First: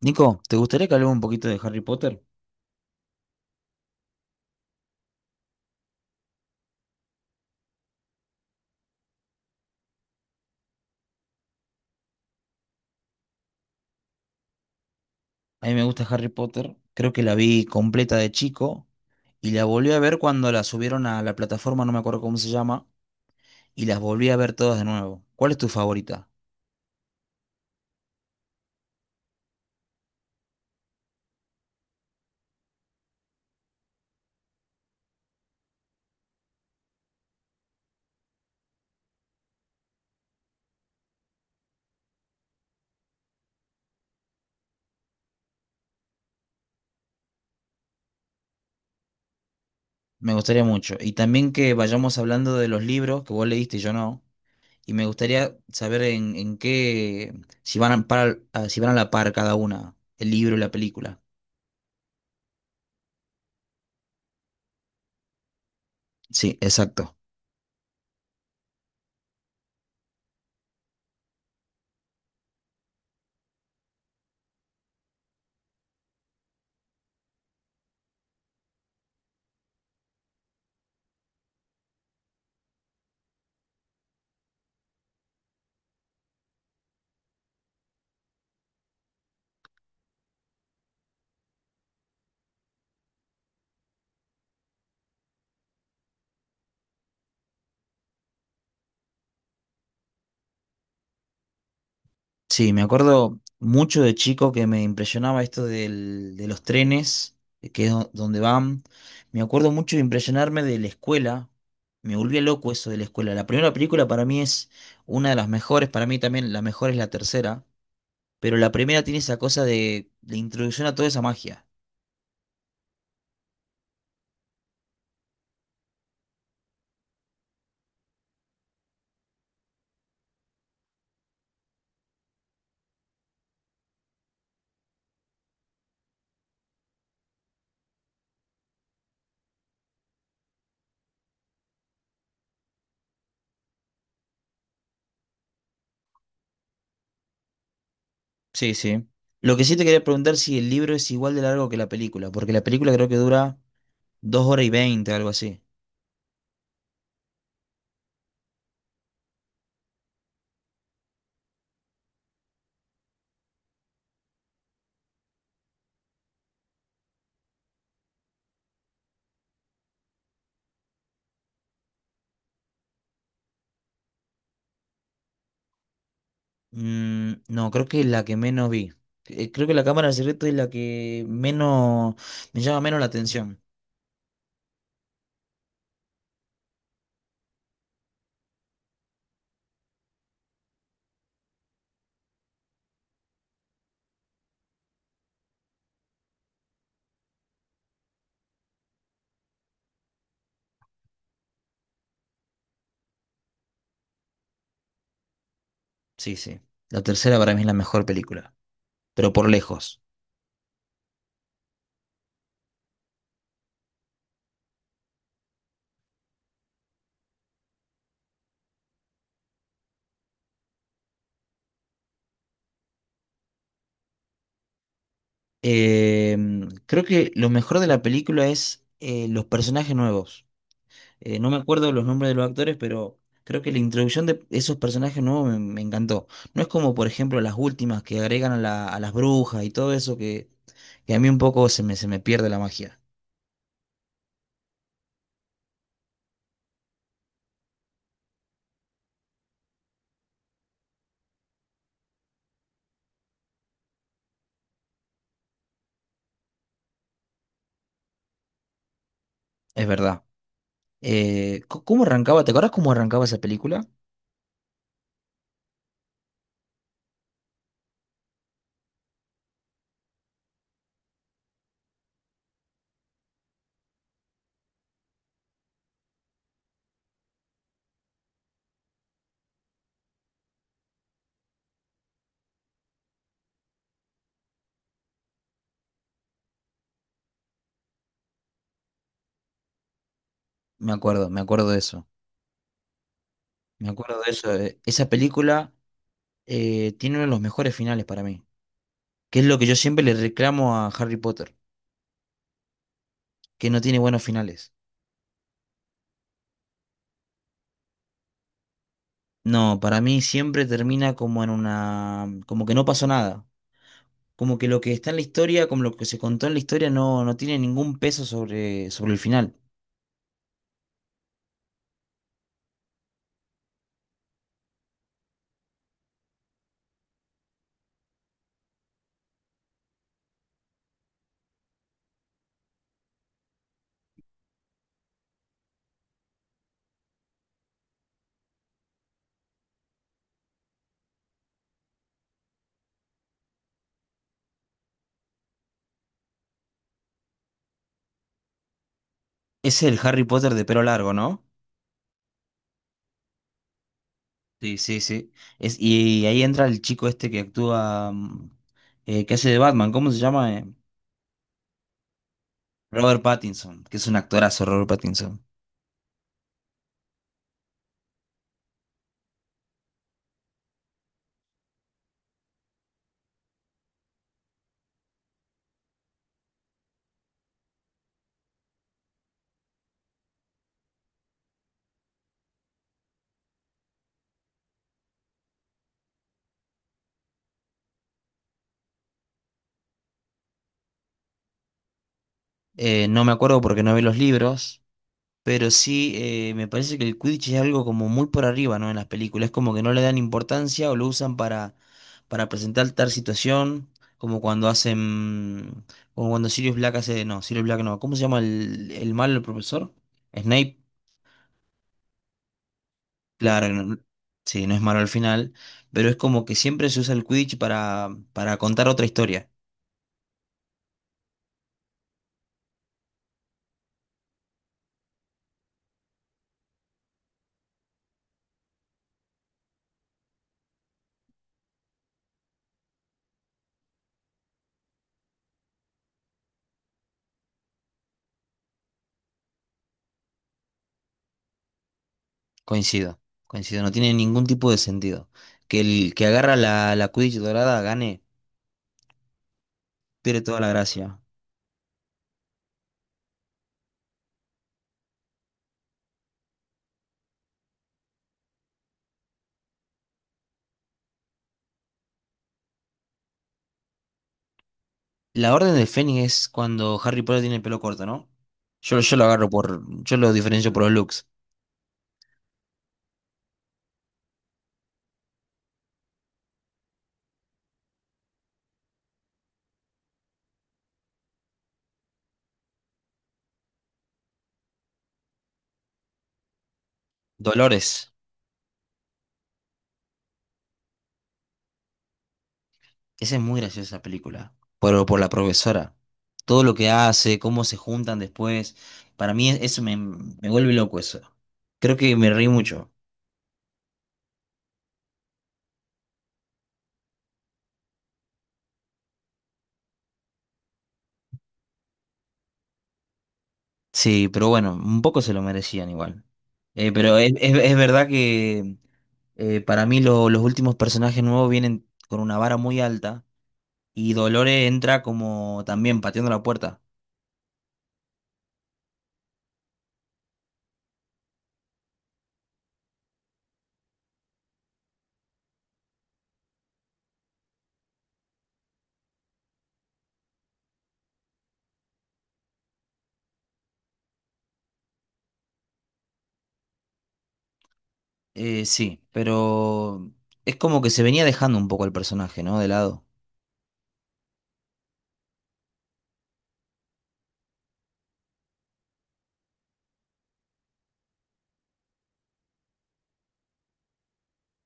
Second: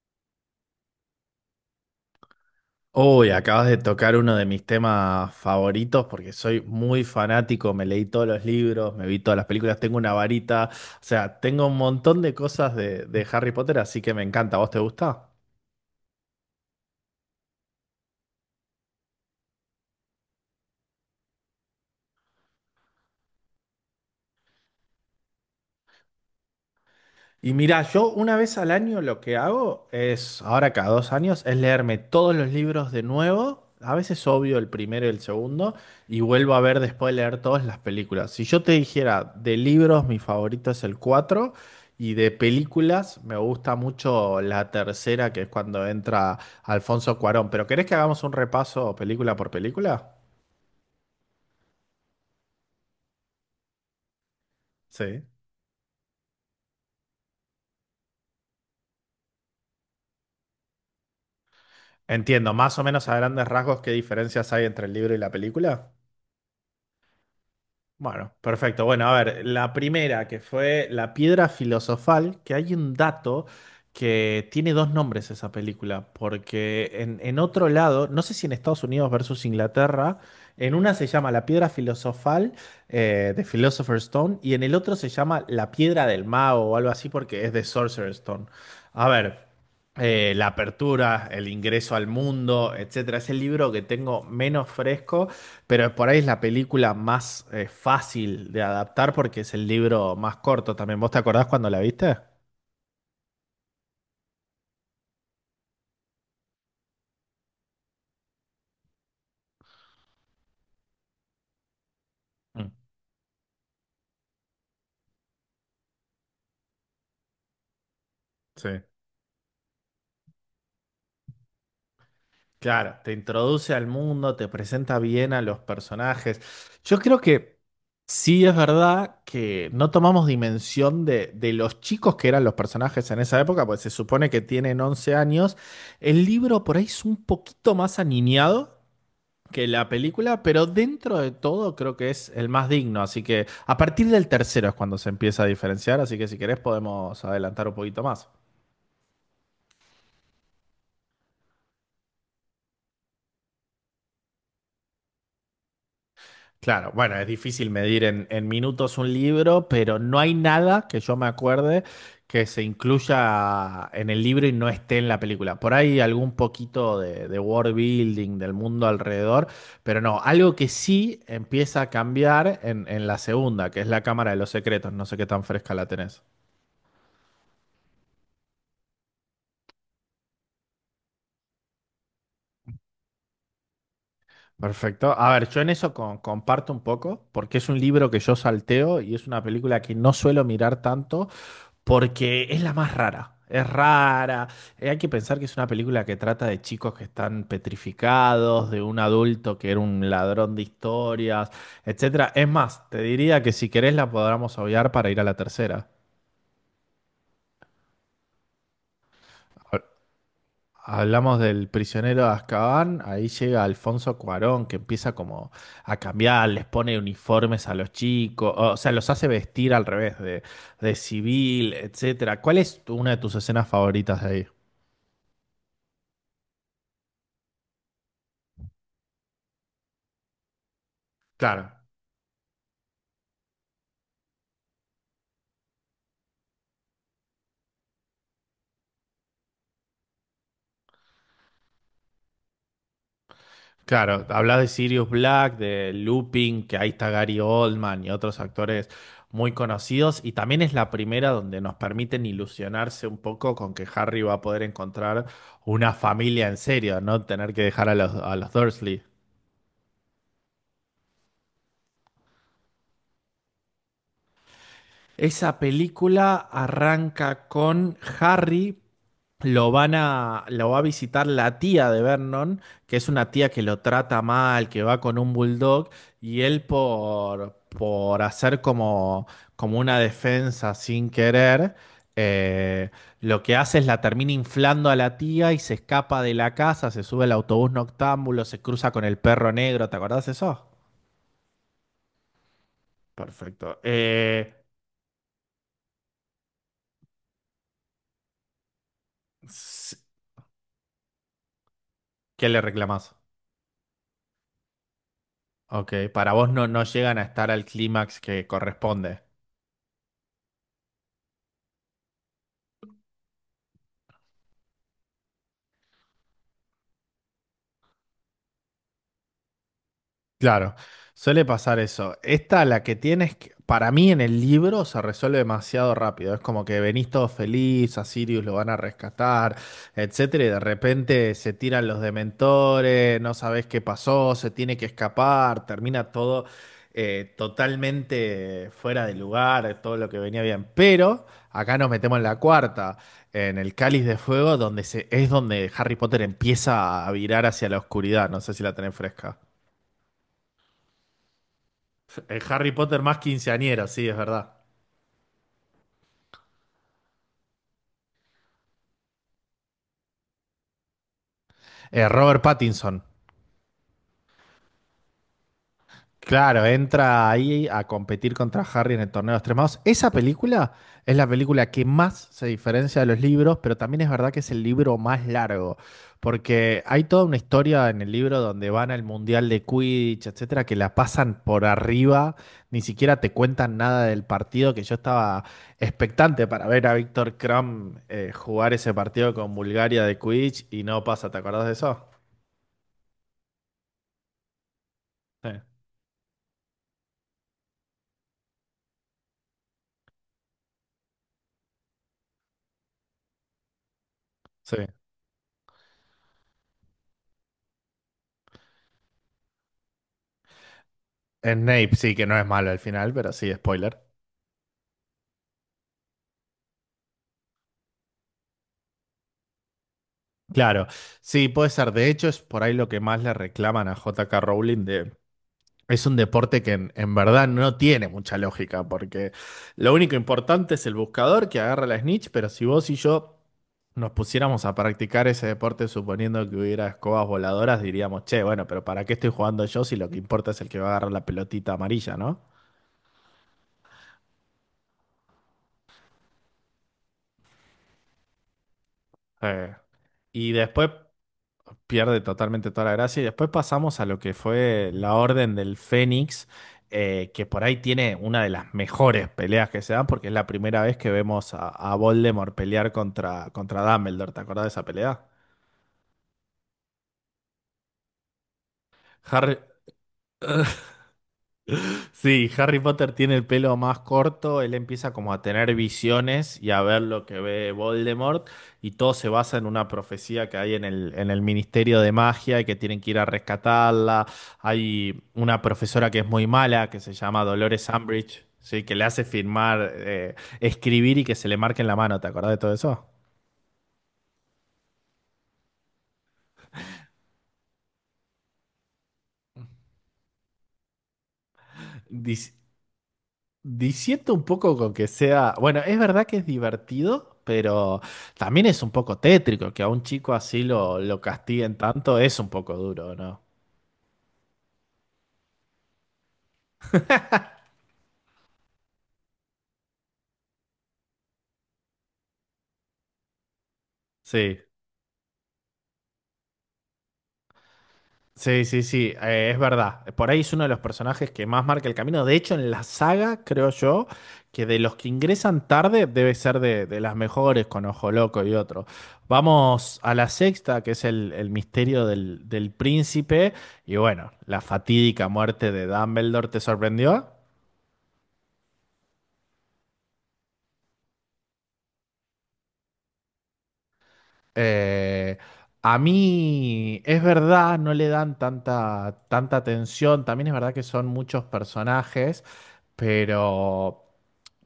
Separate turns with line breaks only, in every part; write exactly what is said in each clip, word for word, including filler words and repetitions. Nico, ¿te gustaría que hablemos un poquito de Harry Potter?
Uy, acabas de tocar uno de mis temas favoritos porque soy muy fanático, me leí todos los libros, me vi todas las películas, tengo una varita, o sea, tengo un montón de cosas de, de Harry Potter, así que me encanta. ¿A ¿Vos te gusta?
A mí me gusta Harry Potter, creo que la vi completa de chico y la volví a ver cuando la subieron a la plataforma, no me acuerdo cómo se llama, y las volví a ver todas de nuevo. ¿Cuál es tu favorita?
Y mira, yo una vez al año lo que hago es, ahora cada dos años, es leerme todos los libros de nuevo. A veces obvio el primero y el segundo, y vuelvo a ver después de leer todas las películas. Si yo te dijera de libros, mi favorito es el cuatro y de películas me gusta mucho la tercera, que es cuando entra Alfonso Cuarón. Pero ¿querés que hagamos un repaso película por película?
Me gustaría mucho. Y también que vayamos hablando de los libros que vos leíste y yo no. Y me
Sí.
gustaría saber en, en qué, si van a, par- a- si van a la par cada una, el libro y la película.
Entiendo, más o menos a grandes rasgos qué diferencias hay entre el libro y la película.
Sí, exacto.
Bueno, perfecto. Bueno, a ver, la primera que fue La Piedra Filosofal, que hay un dato que tiene dos nombres esa película, porque en, en otro lado, no sé si en Estados Unidos versus Inglaterra, en una se llama La Piedra Filosofal eh, de Philosopher's Stone y en el otro se llama La Piedra del Mago o algo así porque es de Sorcerer's Stone. A ver. eh, la apertura, el ingreso al mundo, etcétera. Es el libro que tengo menos fresco, pero por ahí es la película más eh, fácil de adaptar porque es el libro más corto también. ¿Vos te acordás cuando la viste?
Sí, me acuerdo mucho de chico que me impresionaba esto del- de los trenes, de que es do- donde van. Me acuerdo mucho de impresionarme de la escuela. Me volvía
Mm,
loco eso de la escuela. La primera película para mí es una de las mejores, para mí también la mejor es la tercera, pero
Sí.
la primera tiene esa cosa de la introducción a toda esa magia.
Claro, te introduce al mundo, te presenta bien a los personajes. Yo creo que sí es verdad que no tomamos dimensión de, de los chicos que eran los personajes en esa época, pues se supone que tienen once años. El libro por ahí es un poquito más aniñado, que la película, pero dentro de todo creo que es el más digno. Así que a partir del tercero es cuando se empieza a diferenciar, así que si querés podemos adelantar un poquito más.
Sí, sí. Lo que sí te quería preguntar si el libro es igual de largo que la película, porque la película creo que dura dos horas y veinte, algo así.
Claro, bueno, es difícil medir en, en minutos un libro, pero no hay nada que yo me acuerde que se incluya en el libro y no esté en la película. Por ahí algún poquito de, de world building, del mundo alrededor, pero no, algo que sí empieza a cambiar en, en la segunda, que es la Cámara de los Secretos, no sé qué tan fresca la tenés.
Mm, no, creo que la que menos vi. Eh, Creo que la cámara de secreto es la que menos me llama menos la atención.
Perfecto. A ver, yo en eso con- comparto un poco, porque es un libro que yo salteo y es una película que no suelo mirar tanto porque es la más rara. Es rara. Eh, Hay que pensar que es una película que trata de chicos que están petrificados, de un adulto que era un ladrón de historias, etcétera. Es más, te diría que si querés la podamos obviar para ir a la tercera.
Sí, sí. La tercera para mí es la mejor película, pero por lejos.
Hablamos del prisionero de Azkaban, ahí llega Alfonso Cuarón que empieza como a cambiar, les pone uniformes a los chicos, o sea, los hace vestir al revés de, de civil, etcétera. ¿Cuál es tu- una de tus escenas favoritas de ahí?
Eh, creo que lo mejor de la película es eh, los personajes nuevos. Eh, no me
Claro,
acuerdo los nombres de los actores, pero creo que la introducción de esos personajes nuevos me, me encantó. No es como, por ejemplo, las últimas que agregan a, la- a las brujas y todo eso que, que a mí un poco se me, se me pierde la magia.
claro, hablas de Sirius Black, de Lupin, que ahí está Gary Oldman y otros actores muy conocidos, y también es la primera donde nos permiten ilusionarse un poco con que Harry va a poder encontrar una familia en serio, no tener que dejar a los, a los Dursley.
Es verdad. Eh, c- ¿cómo arrancaba? ¿Te acuerdas cómo arrancaba esa película?
Esa película arranca con Harry, lo van a, lo va a visitar la tía de Vernon, que es una tía que lo trata mal, que va con un bulldog, y él por, por hacer como, como una defensa sin querer, eh, lo que hace es la termina inflando a la tía y se escapa de la casa, se sube al autobús noctámbulo, se cruza con el perro negro, ¿te acordás de eso?
Me acuerdo, me acuerdo de eso.
Perfecto.
Me acuerdo de eso.
Eh,
eh, Esa película eh, tiene uno de los mejores finales para mí. Que es lo que yo
s-
siempre le reclamo a Harry Potter,
¿qué le reclamás?
que no tiene buenos finales.
Ok, para vos no, no llegan a estar al clímax que corresponde.
No, para mí siempre termina como en una, como que no pasó nada. Como que lo que está en la historia, como lo que se contó en la historia, no, no tiene ningún peso sobre, sobre el final.
Claro, suele pasar eso. Esta, la que tienes, que- para mí en el libro se resuelve demasiado rápido. Es como que venís todo feliz, a Sirius lo van a rescatar, etcétera, y de repente se tiran los dementores, no sabés qué pasó, se tiene que escapar, termina todo eh, totalmente fuera de lugar, todo lo que venía bien. Pero acá nos metemos en la cuarta, en el Cáliz de Fuego, donde se, es donde Harry Potter empieza a virar hacia la oscuridad. No sé si la tenés fresca.
Es el Harry Potter de pelo largo, ¿no?
El Harry Potter más quinceañero, sí, es verdad.
Sí, sí, sí. Es, y ahí entra el chico este que actúa, mm, eh, que hace de Batman, ¿cómo se llama? Eh,
Eh, Robert Pattinson.
Robert Pattinson, que es un actorazo, Robert Pattinson.
Claro, entra ahí a competir contra Harry en el torneo de los tres magos. Esa película es la película que más se diferencia de los libros, pero también es verdad que es el libro más largo, porque hay toda una historia en el libro donde van al mundial de Quidditch, etcétera, que la pasan por arriba, ni siquiera te cuentan nada del partido, que yo estaba expectante para ver a Víctor Krum eh, jugar ese partido con Bulgaria de Quidditch y no pasa, ¿te acordás de eso?
Eh, no me acuerdo porque no vi los libros,
Sí,
pero sí eh, me parece que el Quidditch es algo como muy por arriba, ¿no? En las películas, como que no le dan importancia o lo usan para, para presentar tal situación, como cuando
sí.
hacen, como cuando Sirius Black hace, no, Sirius Black no, ¿cómo se llama el, el malo, el profesor? Snape.
Snape sí que no es malo al final, pero sí,
Claro, no-
spoiler.
sí, no es malo al final, pero es como que siempre se usa el Quidditch para, para contar otra historia.
Claro, sí, puede ser. De hecho, es por ahí lo que más le reclaman a J K. Rowling de... Es un deporte que en, en verdad no tiene mucha lógica, porque lo único importante es el buscador que agarra la snitch, pero si vos y yo nos pusiéramos a practicar ese deporte suponiendo que hubiera escobas voladoras, diríamos, che, bueno, pero ¿para qué estoy jugando yo si lo que importa es el que va a agarrar la pelotita amarilla, ¿no?
Coincido, coincido, no tiene ningún tipo de sentido. Que el que agarra la, la Quidditch dorada gane,
Eh,
pierde
y
toda la
después
gracia.
pierde totalmente toda la gracia. Y después pasamos a lo que fue la Orden del Fénix, eh, que por ahí tiene una de las mejores peleas que se dan, porque es la primera vez que vemos a, a Voldemort pelear contra, contra Dumbledore. ¿Te acordás de esa pelea?
La Orden del Fénix es cuando Harry Potter tiene el pelo corto, ¿no? Yo, yo lo agarro
Harry,
por, yo lo diferencio por los looks.
Sí, Harry Potter tiene el pelo más corto, él empieza como a tener visiones y a ver lo que ve Voldemort y todo se basa en una profecía que hay en el, en el Ministerio de Magia y que tienen que ir a rescatarla. Hay una profesora que es muy mala, que se llama Dolores
Dolores.
Umbridge, ¿sí? que le hace firmar, eh, escribir y que se le marque en la mano, ¿te acordás de todo eso?
Esa es muy graciosa esa película, por, por la profesora. Todo lo que hace, cómo se juntan después. Para mí es- eso me, me vuelve loco eso. Creo que me reí
Dic-
mucho.
Diciendo un poco con que sea, bueno, es verdad que es divertido, pero también es un poco tétrico que a un chico así lo, lo castiguen tanto, es un poco duro, ¿no?
Sí, pero bueno, un poco se lo merecían igual. Eh, pero es, es- es verdad que eh, para mí lo- los últimos personajes nuevos vienen con una vara muy alta y
Sí,
Dolores entra como también pateando la puerta.
sí, sí, sí, eh, es verdad. Por ahí es uno de los personajes que más marca el camino. De hecho, en la saga, creo yo, que de los que ingresan tarde debe ser de, de las mejores, con Ojo Loco y otro. Vamos a la sexta, que es el, el misterio del, del príncipe. Y bueno, la fatídica muerte de Dumbledore, ¿te sorprendió?
Eh, sí, pero es como que se venía dejando un poco el personaje, ¿no? De lado.
Eh, a mí es verdad, no le dan tanta, tanta atención. También es verdad que son muchos personajes, pero,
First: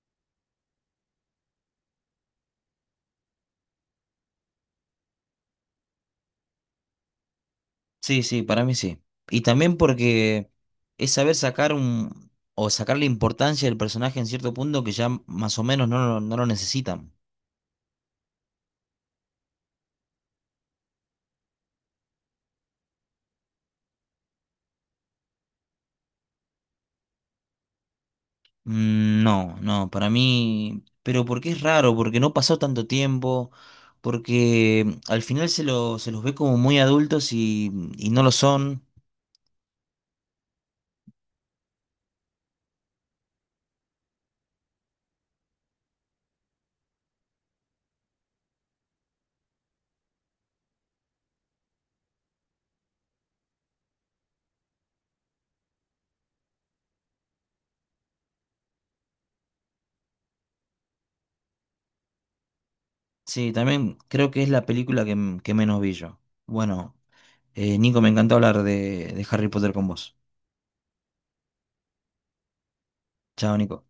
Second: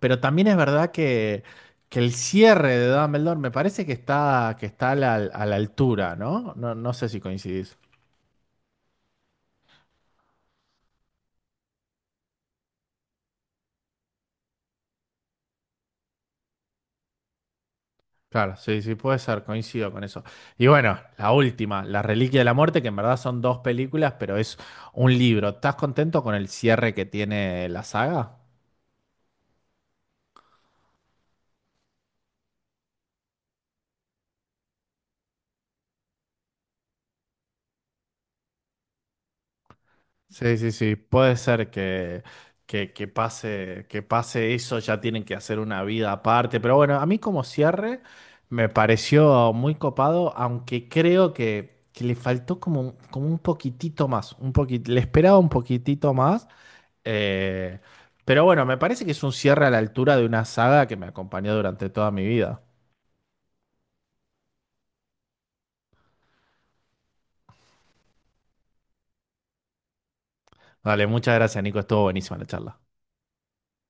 pero también es verdad que, que el cierre de Dumbledore me parece que está, que está a la, a la altura, ¿no? No, no sé si coincidís.
Sí, sí, para mí sí. Y también porque es saber sacar un, o sacar la importancia del personaje en cierto punto que ya más o menos no, lo- no lo necesitan.
Claro, sí, sí, puede ser, coincido con eso. Y bueno, la última, La Reliquia de la Muerte, que en verdad son dos películas, pero es un libro. ¿Estás contento con el cierre que tiene la saga?
Mm, no, no, para mí, pero porque es raro, porque no pasó tanto tiempo, porque al final se lo, se los ve como muy adultos y, y no lo son.
Sí, sí, sí, puede ser que, que, que pase, que pase eso, ya tienen que hacer una vida aparte, pero bueno, a mí como cierre me pareció muy copado, aunque creo que, que le faltó como, un- como un poquitito más, un poquit- le esperaba un poquitito más, eh, pero bueno, me parece que es un cierre a la altura de una saga que me acompañó durante toda mi vida.
Sí, también creo que es la película que, m- que menos vi yo. Bueno, eh, Nico, me encantó hablar de, de Harry Potter con vos.
Dale, muchas gracias, Nico, estuvo buenísima la charla.
Chao, Nico.